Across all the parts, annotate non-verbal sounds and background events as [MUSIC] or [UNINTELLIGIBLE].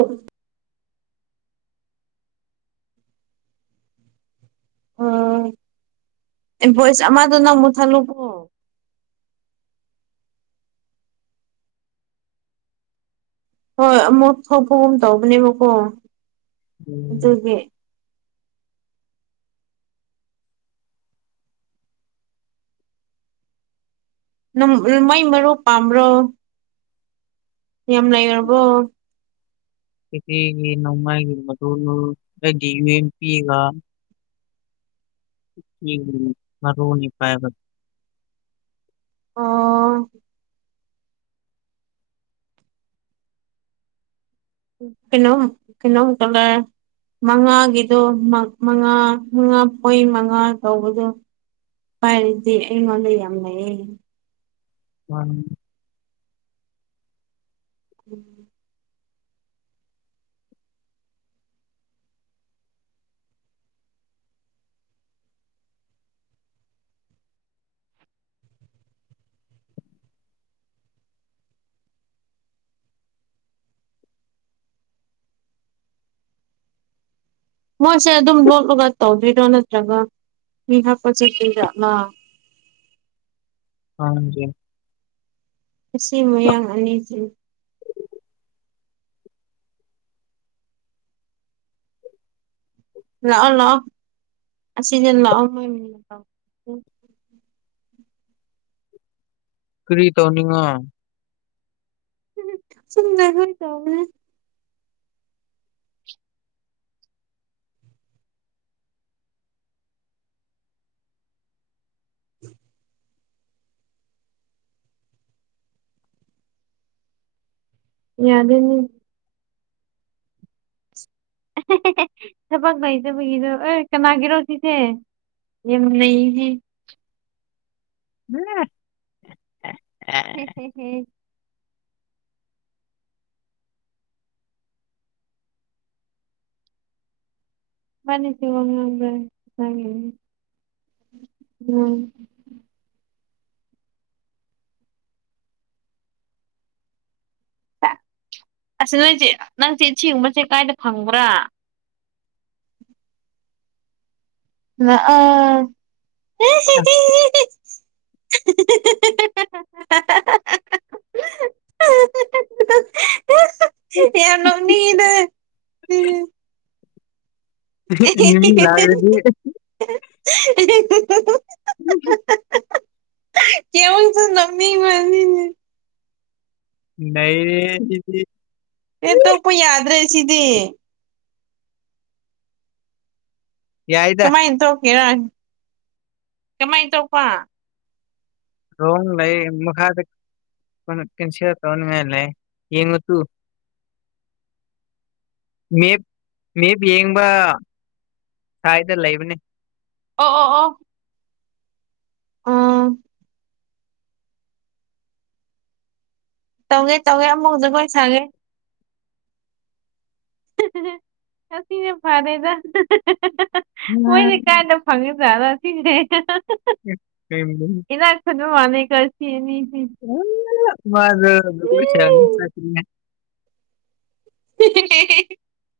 ꯎ [INAUDIBLE] ꯎꯝ ꯚꯣꯏꯁ ꯑꯃꯗ ꯅꯪ ꯃꯨ ꯊꯜꯂꯨꯀꯣ ꯍꯣꯏ ꯑꯃꯨꯛ ꯊꯣꯛꯄꯒꯨꯝ ꯇꯧꯕꯅꯦꯕꯀꯣ ꯑꯗꯨꯒꯤ ꯃꯩ ꯃꯔꯨ ꯄꯥꯝꯕꯔꯣ ꯌꯥꯝ ꯂꯩ ꯔꯕꯣ ꯀꯒꯤ ꯅꯣꯡꯃꯥꯏꯒꯤꯗꯨ ꯌꯨꯦꯝ ꯄꯤꯒ ꯎ ꯃꯔ ꯔꯣꯅꯤ ꯐꯥꯏꯕ ꯑꯣ ꯀꯩꯅꯣ ꯀꯩꯅꯣ ꯆꯂ ꯃꯉꯥꯒꯤꯗꯣ ꯃꯉꯥ ꯃꯉꯥ ꯄꯣꯏ ꯃꯉꯥ ꯇꯧꯕꯗꯣ ꯄꯔꯔꯗꯤ ꯑꯩꯉꯣꯟꯗ ꯌꯦꯃꯦꯂꯦ ꯎꯝ ꯎꯝ ꯃꯣꯏꯁꯦ ꯑꯗꯨꯝ ꯂꯣꯂꯒ ꯇꯧꯗꯣꯏꯔꯣ ꯅꯠꯇ꯭ꯔꯒ ꯃꯤꯍꯄꯣ ꯆꯦꯀꯤꯗꯃ ꯍ ꯑꯁꯤ ꯃꯌꯥꯡ ꯑꯅꯤꯁꯤ ꯂꯥꯛꯑꯣ ꯂꯥꯛꯑꯣ ꯑꯁꯤꯁꯤ ꯂꯥꯛꯑꯣꯑꯣ ꯀꯔꯤ ꯇꯧꯅꯤꯡꯉꯣ ꯁꯅꯔ ꯍ ꯇꯎ [UNINTELLIGIBLE] ꯌꯥ ꯑꯗꯨꯅꯤ ꯊꯕꯛ ꯂꯩꯇꯕꯨꯒꯤꯗꯣ ꯑꯦ ꯀꯅꯥꯒꯤꯔꯣ ꯁꯤꯁꯦ ꯌꯥꯝ ꯂꯩ ꯍꯝ ꯍꯝ ꯍꯝ ꯃꯅꯤꯁꯤ ꯋꯥꯗ ꯎꯝ ꯑ ꯅꯣꯏꯁꯦ ꯅꯪꯁꯦ ꯁꯤꯒꯨꯝꯕꯁꯦ ꯀꯥꯏꯗ ꯐꯪꯕ꯭ꯔꯥ ꯑ ꯑꯝ [UNINTELLIGIBLE] ꯌꯥꯝꯅꯅꯤꯗ ꯎꯝ ꯂꯗꯤ ꯎꯝ ꯀꯍ ꯇ ꯅꯃꯤ ꯃꯥꯅꯤꯅꯦ ꯅꯗꯤ ꯑꯦ ꯇꯄꯣꯏ ꯌꯥꯗ ꯔꯦꯁꯤꯗꯤ ꯌꯥꯏꯗ ꯍꯦꯔꯥꯟ ꯀꯃꯥꯏꯅ ꯇꯧꯕꯧꯕ ꯔꯣꯝ ꯂꯩ ꯃꯈꯥꯗ ꯀ ꯀꯩꯅꯁꯤ ꯇꯧꯅꯤꯡꯉꯥꯏ ꯂꯩꯦ ꯌꯦꯡꯉ ꯇꯨ [UNINTELLIGIBLE] ꯃꯦꯞ ꯌꯦꯡꯕ ꯁꯋꯥꯗ ꯂꯩꯕꯅꯦ ꯑ ꯑ ꯑ ꯎꯝ ꯇꯧꯒꯦ ꯇꯧꯒꯦ ꯑꯃꯨꯛꯐꯛꯇ ꯀꯣꯏ ꯁꯥꯒꯦ ꯉꯁꯤꯅꯦ ꯐꯥꯗꯦꯗ ꯃꯣꯏꯗꯤ ꯀꯥꯏꯅ ꯐꯪꯉꯤꯗꯥꯠꯅꯣ ꯁꯤꯁꯦ ꯎ ꯃꯅꯤ ꯀꯁꯤꯅꯤ ꯎ ꯑꯗꯨ ꯑꯗꯨ ꯆꯇꯔꯤ [UNINTELLIGIBLE]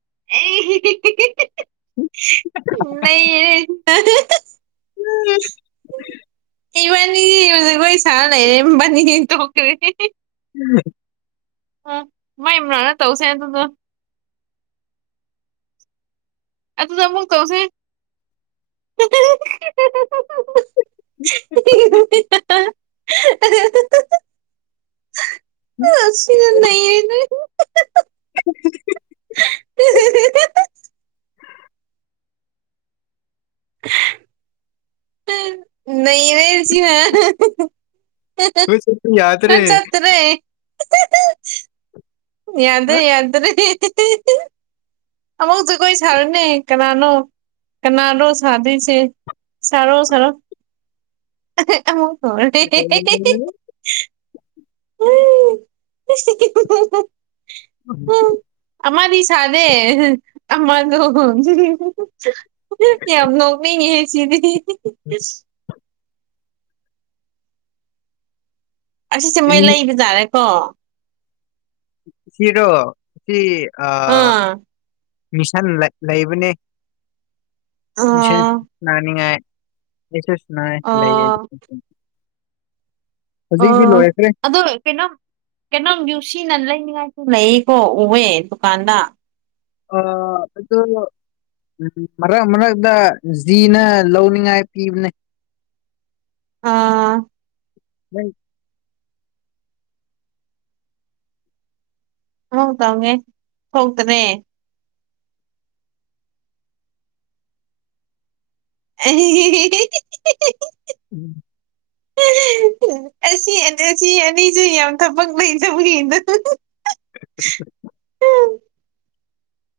ꯅ ꯎꯝ ꯏꯕꯥꯅꯤꯖꯒ ꯆꯥꯅ ꯏꯕꯥꯅꯤ ꯇ ꯎꯝ [UNINTELLIGIBLE] [INAUDIBLE] ꯍꯝ ꯃꯥꯏ ꯃꯅꯛꯇꯥ ꯇꯧꯁꯦ ꯇꯗ ꯑ ꯑꯗꯨꯗꯃꯨꯛ ꯀꯧꯁꯦ [UNINTELLIGIBLE] [INAUDIBLE] ꯁ ꯅꯌꯦ ꯅ [INAUDIBLE] [UNINTELLIGIBLE] [UNINTELLIGIBLE] [INAUDIBLE] ꯅ ꯃꯔꯁꯤ ꯍ ꯅꯣꯏ ꯆꯠꯄ ꯌꯥꯗ꯭ꯔꯦ ꯆꯠꯇꯔꯦ ꯌꯥꯗꯦ ꯌꯥꯗ꯭ꯔꯦ ꯑꯃꯛ ꯇ ꯀ ꯁꯔꯅꯦ ꯀꯅꯥꯅꯣ ꯀꯅꯥꯔꯣ ꯁꯥꯗꯤꯁꯤ ꯁꯔꯣ ꯁꯔꯣ ꯍꯣꯇ [INAUDIBLE] [UNINTELLIGIBLE] ꯑꯔꯤ [INAUDIBLE] [UNINTELLIGIBLE] ꯊꯅꯦ ꯑꯗ [INAUDIBLE] [UNINTELLIGIBLE] ꯀ ꯅ ꯆꯗꯤ [INAUDIBLE] [UNINTELLIGIBLE] ꯑꯁꯤꯁꯦ ꯃꯣꯏ ꯂꯩꯕ ꯇꯥꯔꯦꯀꯣ ꯁꯤꯔꯣ ꯁꯤ ꯑ ꯑꯥ ꯃꯤꯁꯟ ꯂꯩꯕꯅꯦ ꯑꯣ ꯁꯅꯤꯡꯉꯥꯏꯁꯨ ꯁ ꯂꯩ ꯑꯣ ꯑꯣ ꯑꯗꯣ ꯀꯩꯅꯣ ꯀꯩꯅꯣ ꯌꯨꯁꯤꯤ ꯅꯦ [INAUDIBLE] ꯅ ꯀꯣ ꯎꯦ ꯗꯨꯀꯥꯟꯗ ꯑ ꯑꯗꯨꯗꯣ ꯎꯝ ꯃꯔꯛ ꯃꯔꯛꯇ ꯖꯤꯅ ꯂꯧꯅꯤꯉꯥꯏ ꯄꯤꯕꯅꯦ ꯑꯥ [UNINTELLIGIBLE] [INAUDIBLE] ꯎꯝ [INAUDIBLE] [UNINTELLIGIBLE] ꯍꯗꯦ [UNINTELLIGIBLE] ꯍꯇ꯭ꯔꯦ ꯑ [UNINTELLIGIBLE] [INAUDIBLE] ꯎꯝ [UNINTELLIGIBLE] [INAUDIBLE] [UNINTELLIGIBLE] ꯑꯁꯤ ꯑꯅꯤ ꯑꯁꯤ ꯑꯅꯤꯁꯨ ꯌꯥꯝ ꯊꯕꯛ ꯂꯩ ꯊꯕꯒꯤꯗ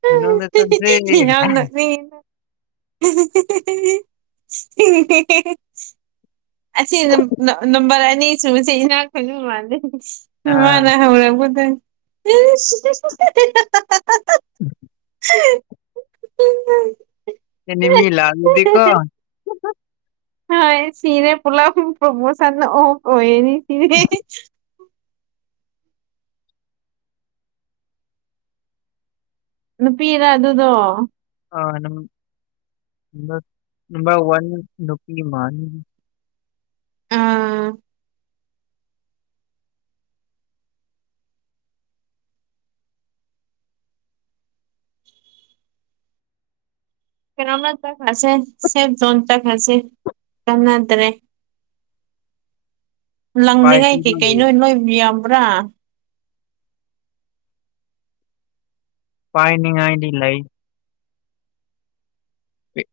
ꯃꯅꯨꯡꯗ ꯆꯪꯁꯦ ꯌꯥ [UNINTELLIGIBLE] [INAUDIBLE] [UNINTELLIGIBLE] [INAUDIBLE] ꯑꯁꯤ ꯅꯝꯕꯔ ꯑꯅꯤ ꯁꯨꯁꯦ ꯏꯅꯥꯛ ꯈꯨꯣꯏꯁꯨ ꯃꯥꯟꯗꯦ ꯑꯥ ꯃꯥꯅ ꯍꯔꯗ [UNINTELLIGIBLE] [INAUDIBLE] ꯎꯝ [UNINTELLIGIBLE] [INAUDIBLE] ꯎꯝ ꯎꯝ [UNINTELLIGIBLE] [INAUDIBLE] ꯀꯅꯤ ꯃꯤ ꯂꯥ ꯂꯗꯤ ꯀꯣ ꯍ ꯁꯤꯔꯦ ꯄꯨꯂꯞ ꯄ꯭ꯔꯣꯃꯣꯁꯟ ꯑꯣ ꯀꯣꯏꯅꯤ ꯁꯤꯔꯦ ꯅꯨꯄꯤꯅ ꯑꯗꯨꯗꯣ ꯑ ꯅꯝꯕꯔ ꯋꯥꯟ ꯅꯨꯄꯤꯒꯤ ꯃꯥꯅꯤ ꯑꯥ [UNINTELLIGIBLE] [INAUDIBLE] ꯀꯧꯅꯥ ꯇ ꯍꯁꯦ ꯁꯦꯐ ꯖꯣꯟ ꯇ ꯍꯥꯁꯦ ꯀꯅꯥꯗꯔꯦ [INAUDIBLE] ꯂꯪꯂꯤꯉꯥꯏ ꯄꯥꯏꯁꯤꯔꯣ ꯀꯩꯀꯩ ꯅꯣꯏ ꯅꯣꯏꯕ ꯌꯥꯕ꯭ꯔꯥ ꯄꯥꯏꯅꯤꯡꯉꯥꯏꯗꯤ ꯂꯩ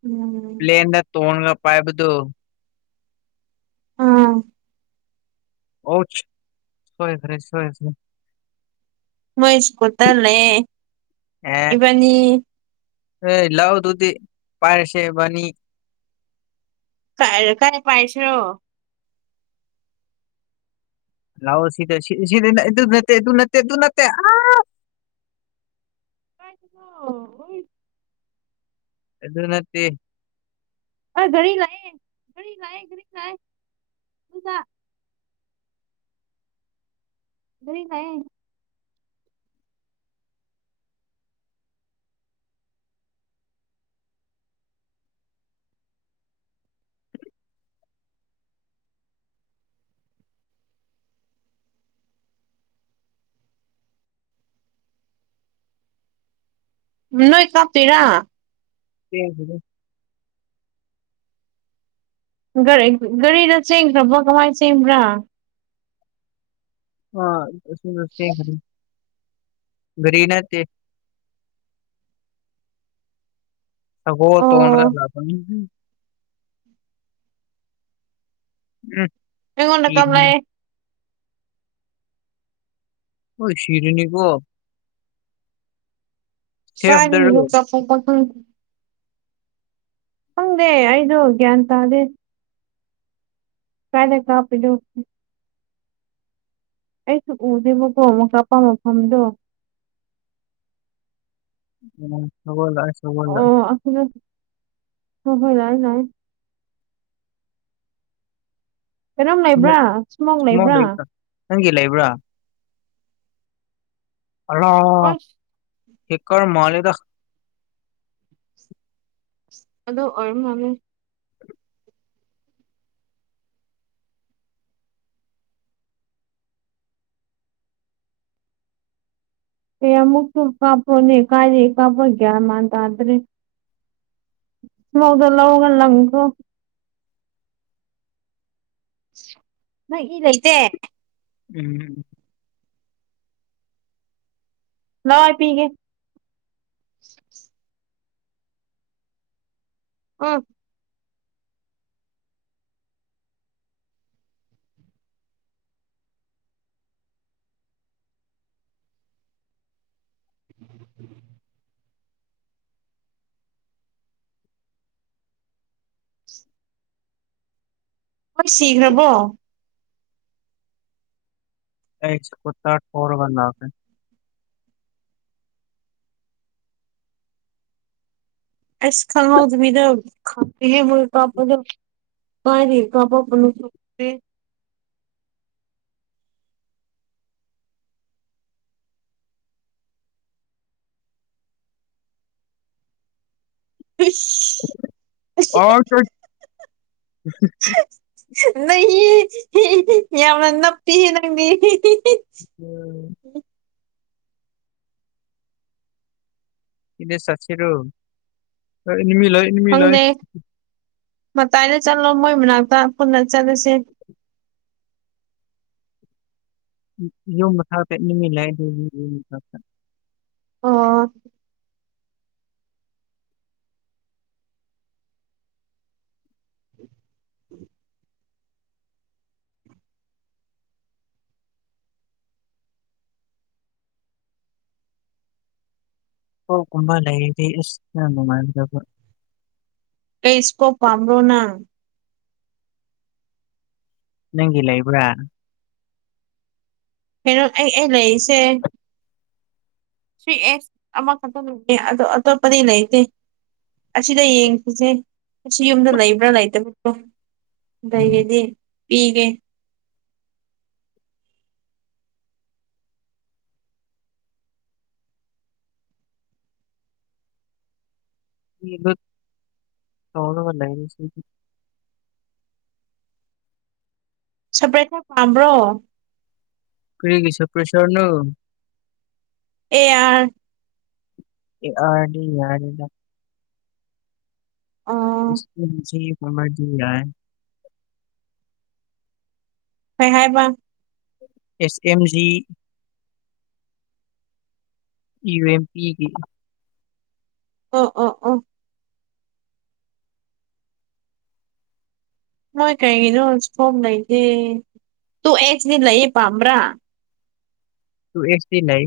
ꯎꯝ ꯄ꯭ꯂꯦꯟꯗ ꯇꯣꯡꯒ ꯄꯥꯏꯕꯗꯨ ꯑ [UNINTELLIGIBLE] [INAUDIBLE] ꯑꯣ ꯁꯣꯏ ꯐꯔꯦ ꯁꯣꯏ ꯐꯦ ꯃꯣꯏꯁ ꯀꯠꯇꯂꯦ ꯑꯦ ꯏꯕꯅꯤ [INAUDIBLE] [UNINTELLIGIBLE] ꯑꯦ ꯂꯥꯎ ꯇꯨꯗꯤ ꯄꯔꯁꯦ ꯅꯤ ꯀ ꯀꯥꯏ ꯄꯥꯏꯁꯤ꯭ꯔꯣ ꯂꯑꯣ ꯁꯤꯗ ꯅꯠꯇꯦ ꯇ ꯅꯠꯇꯦ ꯇ ꯅꯠꯇꯦ ꯀ [UNINTELLIGIBLE] [INAUDIBLE] ꯑꯗꯨ ꯅꯠꯇꯦ꯫ ꯑ ꯒꯔꯤ ꯂꯥꯛꯑꯦ ꯒꯔꯤ ꯂꯛꯑꯦ ꯒꯔꯤ ꯂꯛꯑꯦ [UNINTELLIGIBLE] ꯒꯔꯤ ꯂꯛꯑꯦ꯫ ꯅꯣꯏ ꯀꯥꯞꯇꯣꯏꯔꯥ꯫ ꯑꯦ [UNINTELLIGIBLE] ꯒꯥꯔꯤ ꯒꯥꯔꯤꯗ ꯆꯦꯡꯈ꯭ꯔꯕ ꯀꯃꯥꯏꯅ ꯆꯦꯡꯕ꯭ꯔꯥ꯫ ꯑ ꯑꯗꯨ [UNINTELLIGIBLE] ꯆꯦꯟꯈꯔꯦ꯫ ꯒꯔꯤꯅꯠꯇꯦ꯫ [UNINTELLIGIBLE] ꯑꯣ [UNINTELLIGIBLE] ꯎꯝ꯫ ꯑꯩꯉꯣꯟꯗ ꯇꯝꯃꯦ꯫ ꯁꯤꯔꯅꯤ ꯑꯣ ꯁꯤꯔꯤꯅꯤꯀꯣ꯫ ꯁꯔꯤ ꯁꯦꯐꯗꯔꯣ [UNINTELLIGIBLE] [UNINTELLIGIBLE] ꯈꯪꯗꯦ ꯑꯩꯗꯨꯒ꯭ꯌꯟ ꯇꯗꯦ꯫ ꯀꯥꯏꯗ ꯀꯥꯞꯄꯤꯅꯣ꯫ ꯑꯩꯁꯨ ꯎꯗꯦꯕꯀꯣ ꯑꯃꯨꯛ ꯀꯥꯞꯄ ꯃꯐꯝꯗꯣ꯫ ꯎꯝ [UNINTELLIGIBLE] ꯑꯣ ꯑꯩꯈꯣꯏ ꯍꯣꯏ ꯍꯣꯏ ꯌꯥꯏꯌꯦ ꯌꯥꯏꯌꯦ ꯫ ꯀꯔꯝ ꯏꯁꯃꯣꯛ ꯂꯩꯕ꯭ꯔꯥ ꯁꯨꯃꯥꯡ ꯏꯁꯃꯣꯛ ꯂꯩꯕ꯭ꯔꯥ꯫ ꯅꯪꯒꯤ ꯂꯩꯕ꯭ꯔꯥ ꯍꯔ ꯑꯁ ꯀꯦꯀꯔ ꯃꯥꯂꯦꯗ꯫ ꯑꯗꯣ ꯑꯣꯏꯔꯃꯥꯜꯂꯦ꯫ ꯑꯩ ꯑꯃꯃꯨꯛꯄꯨ ꯀꯥꯄꯣꯅꯦ ꯀꯥꯔꯤ ꯀꯥꯄꯣ꯭ꯔ ꯒꯟꯃꯥꯟ ꯇꯗꯔꯦ꯫ ꯂꯧꯗ ꯂꯧꯒ ꯂꯪꯒꯣꯔ꯫ ꯅꯪ ꯏ ꯂꯩꯇꯦ꯫ ꯎꯝ꯫ ꯂꯥꯎ ꯑꯩ ꯄꯤꯒꯦ꯫ ꯑꯪ꯫ ꯍꯣꯏ ꯁꯤꯈ꯭ꯔꯕꯣ꯫ ꯑꯩꯁ ꯀꯇꯥ [UNINTELLIGIBLE] ꯑꯁ ꯈꯪꯍꯧꯗꯕꯤꯗ [UNINTELLIGIBLE] ꯀꯞꯄꯥꯗꯣ꯫ ꯀꯥꯏꯔꯤ ꯀꯥꯞ ꯄꯛꯄꯅꯣ꯫ ꯏꯁ꯫ [UNINTELLIGIBLE] ꯅꯩ ꯌꯥꯝꯅ ꯅꯞꯄꯤꯍꯦ ꯅꯪꯗꯤ꯫ ꯎꯝ꯫ ꯏꯅꯦ ꯁꯥꯁꯤꯔꯣ ꯏꯅꯤꯃꯤ ꯂꯥꯛ ꯑꯦ ꯏꯅꯤꯃꯤ ꯂꯥꯛ ꯑꯦ꯫ ꯈꯪꯗꯦ ꯃꯇꯥꯏꯗ ꯆꯠꯂꯣ ꯃꯣꯏ ꯃꯅꯥꯛꯇ ꯄꯨꯟꯅ ꯆꯠꯂꯁꯦ꯫ ꯌꯨꯝ ꯃꯈꯥ ꯆꯠꯅꯤꯡꯉꯏ [UNINTELLIGIBLE] ꯑꯥ꯫ [UNINTELLIGIBLE] ꯑꯣ ꯀꯨꯝꯕ ꯂꯩꯗꯤ ꯏꯁꯅ ꯅꯨꯡꯉꯥꯏꯒꯗꯕ꯫ ꯀꯩ ꯏꯁꯀꯣꯞ ꯄꯝꯕꯔꯣꯅ꯫ ꯅꯪꯒꯤ ꯂꯩꯕ꯭ꯔꯥ꯫ ꯍꯩꯔꯣꯠ ꯑꯩ ꯑꯦ ꯂꯩꯏꯁꯦ꯫ ꯊꯔꯤ ꯑꯦꯁ ꯑꯃꯈꯇ [UNINTELLIGIBLE] ꯑꯗꯣ ꯑꯇꯣꯞ ꯄꯗꯤ ꯂꯩꯇꯦ꯫ ꯑꯁꯤꯗ ꯌꯦꯡꯁꯤꯁꯦ ꯑꯁꯤ ꯌꯨꯝꯗ ꯂꯩꯕ꯭ꯔꯥ ꯂꯩꯇꯕꯔꯗꯣ꯫ ꯎꯝ. ꯂꯩꯩꯔꯗꯤ ꯄꯤꯒꯦ꯫ [UNINTELLIGIBLE] ꯇꯧꯔꯂꯩꯅ ꯁꯤ [UNINTELLIGIBLE] ꯁꯄ꯭ꯔꯦꯠꯈꯔ ꯄꯥꯝꯕ꯭ꯔꯣ꯫ ꯀꯒꯤꯁ ꯄ꯭ꯔꯁꯔꯅ ꯑꯦꯌꯥ ꯑꯅꯤ ꯌꯥꯔꯗ ꯑꯣ ꯏꯁꯀꯤꯦ ꯀꯃꯔ ꯌꯥꯏ ꯍꯩ ꯍꯥꯏꯕ ꯑꯦꯁ ꯑꯦꯝꯖꯤ ꯏ ꯑꯦꯦꯝ ꯄꯤꯒꯤ ꯑ ꯑ ꯑ ꯃꯣꯏ ꯀꯩꯒꯤꯅꯣ ꯐꯣꯝ ꯂꯩꯇꯦ ꯇꯨ ꯑꯦꯁꯗꯤ ꯂꯩꯌꯦ ꯄꯥꯝꯕ꯭ꯔꯥ ꯇꯨ ꯑꯦꯁꯤ ꯂꯩ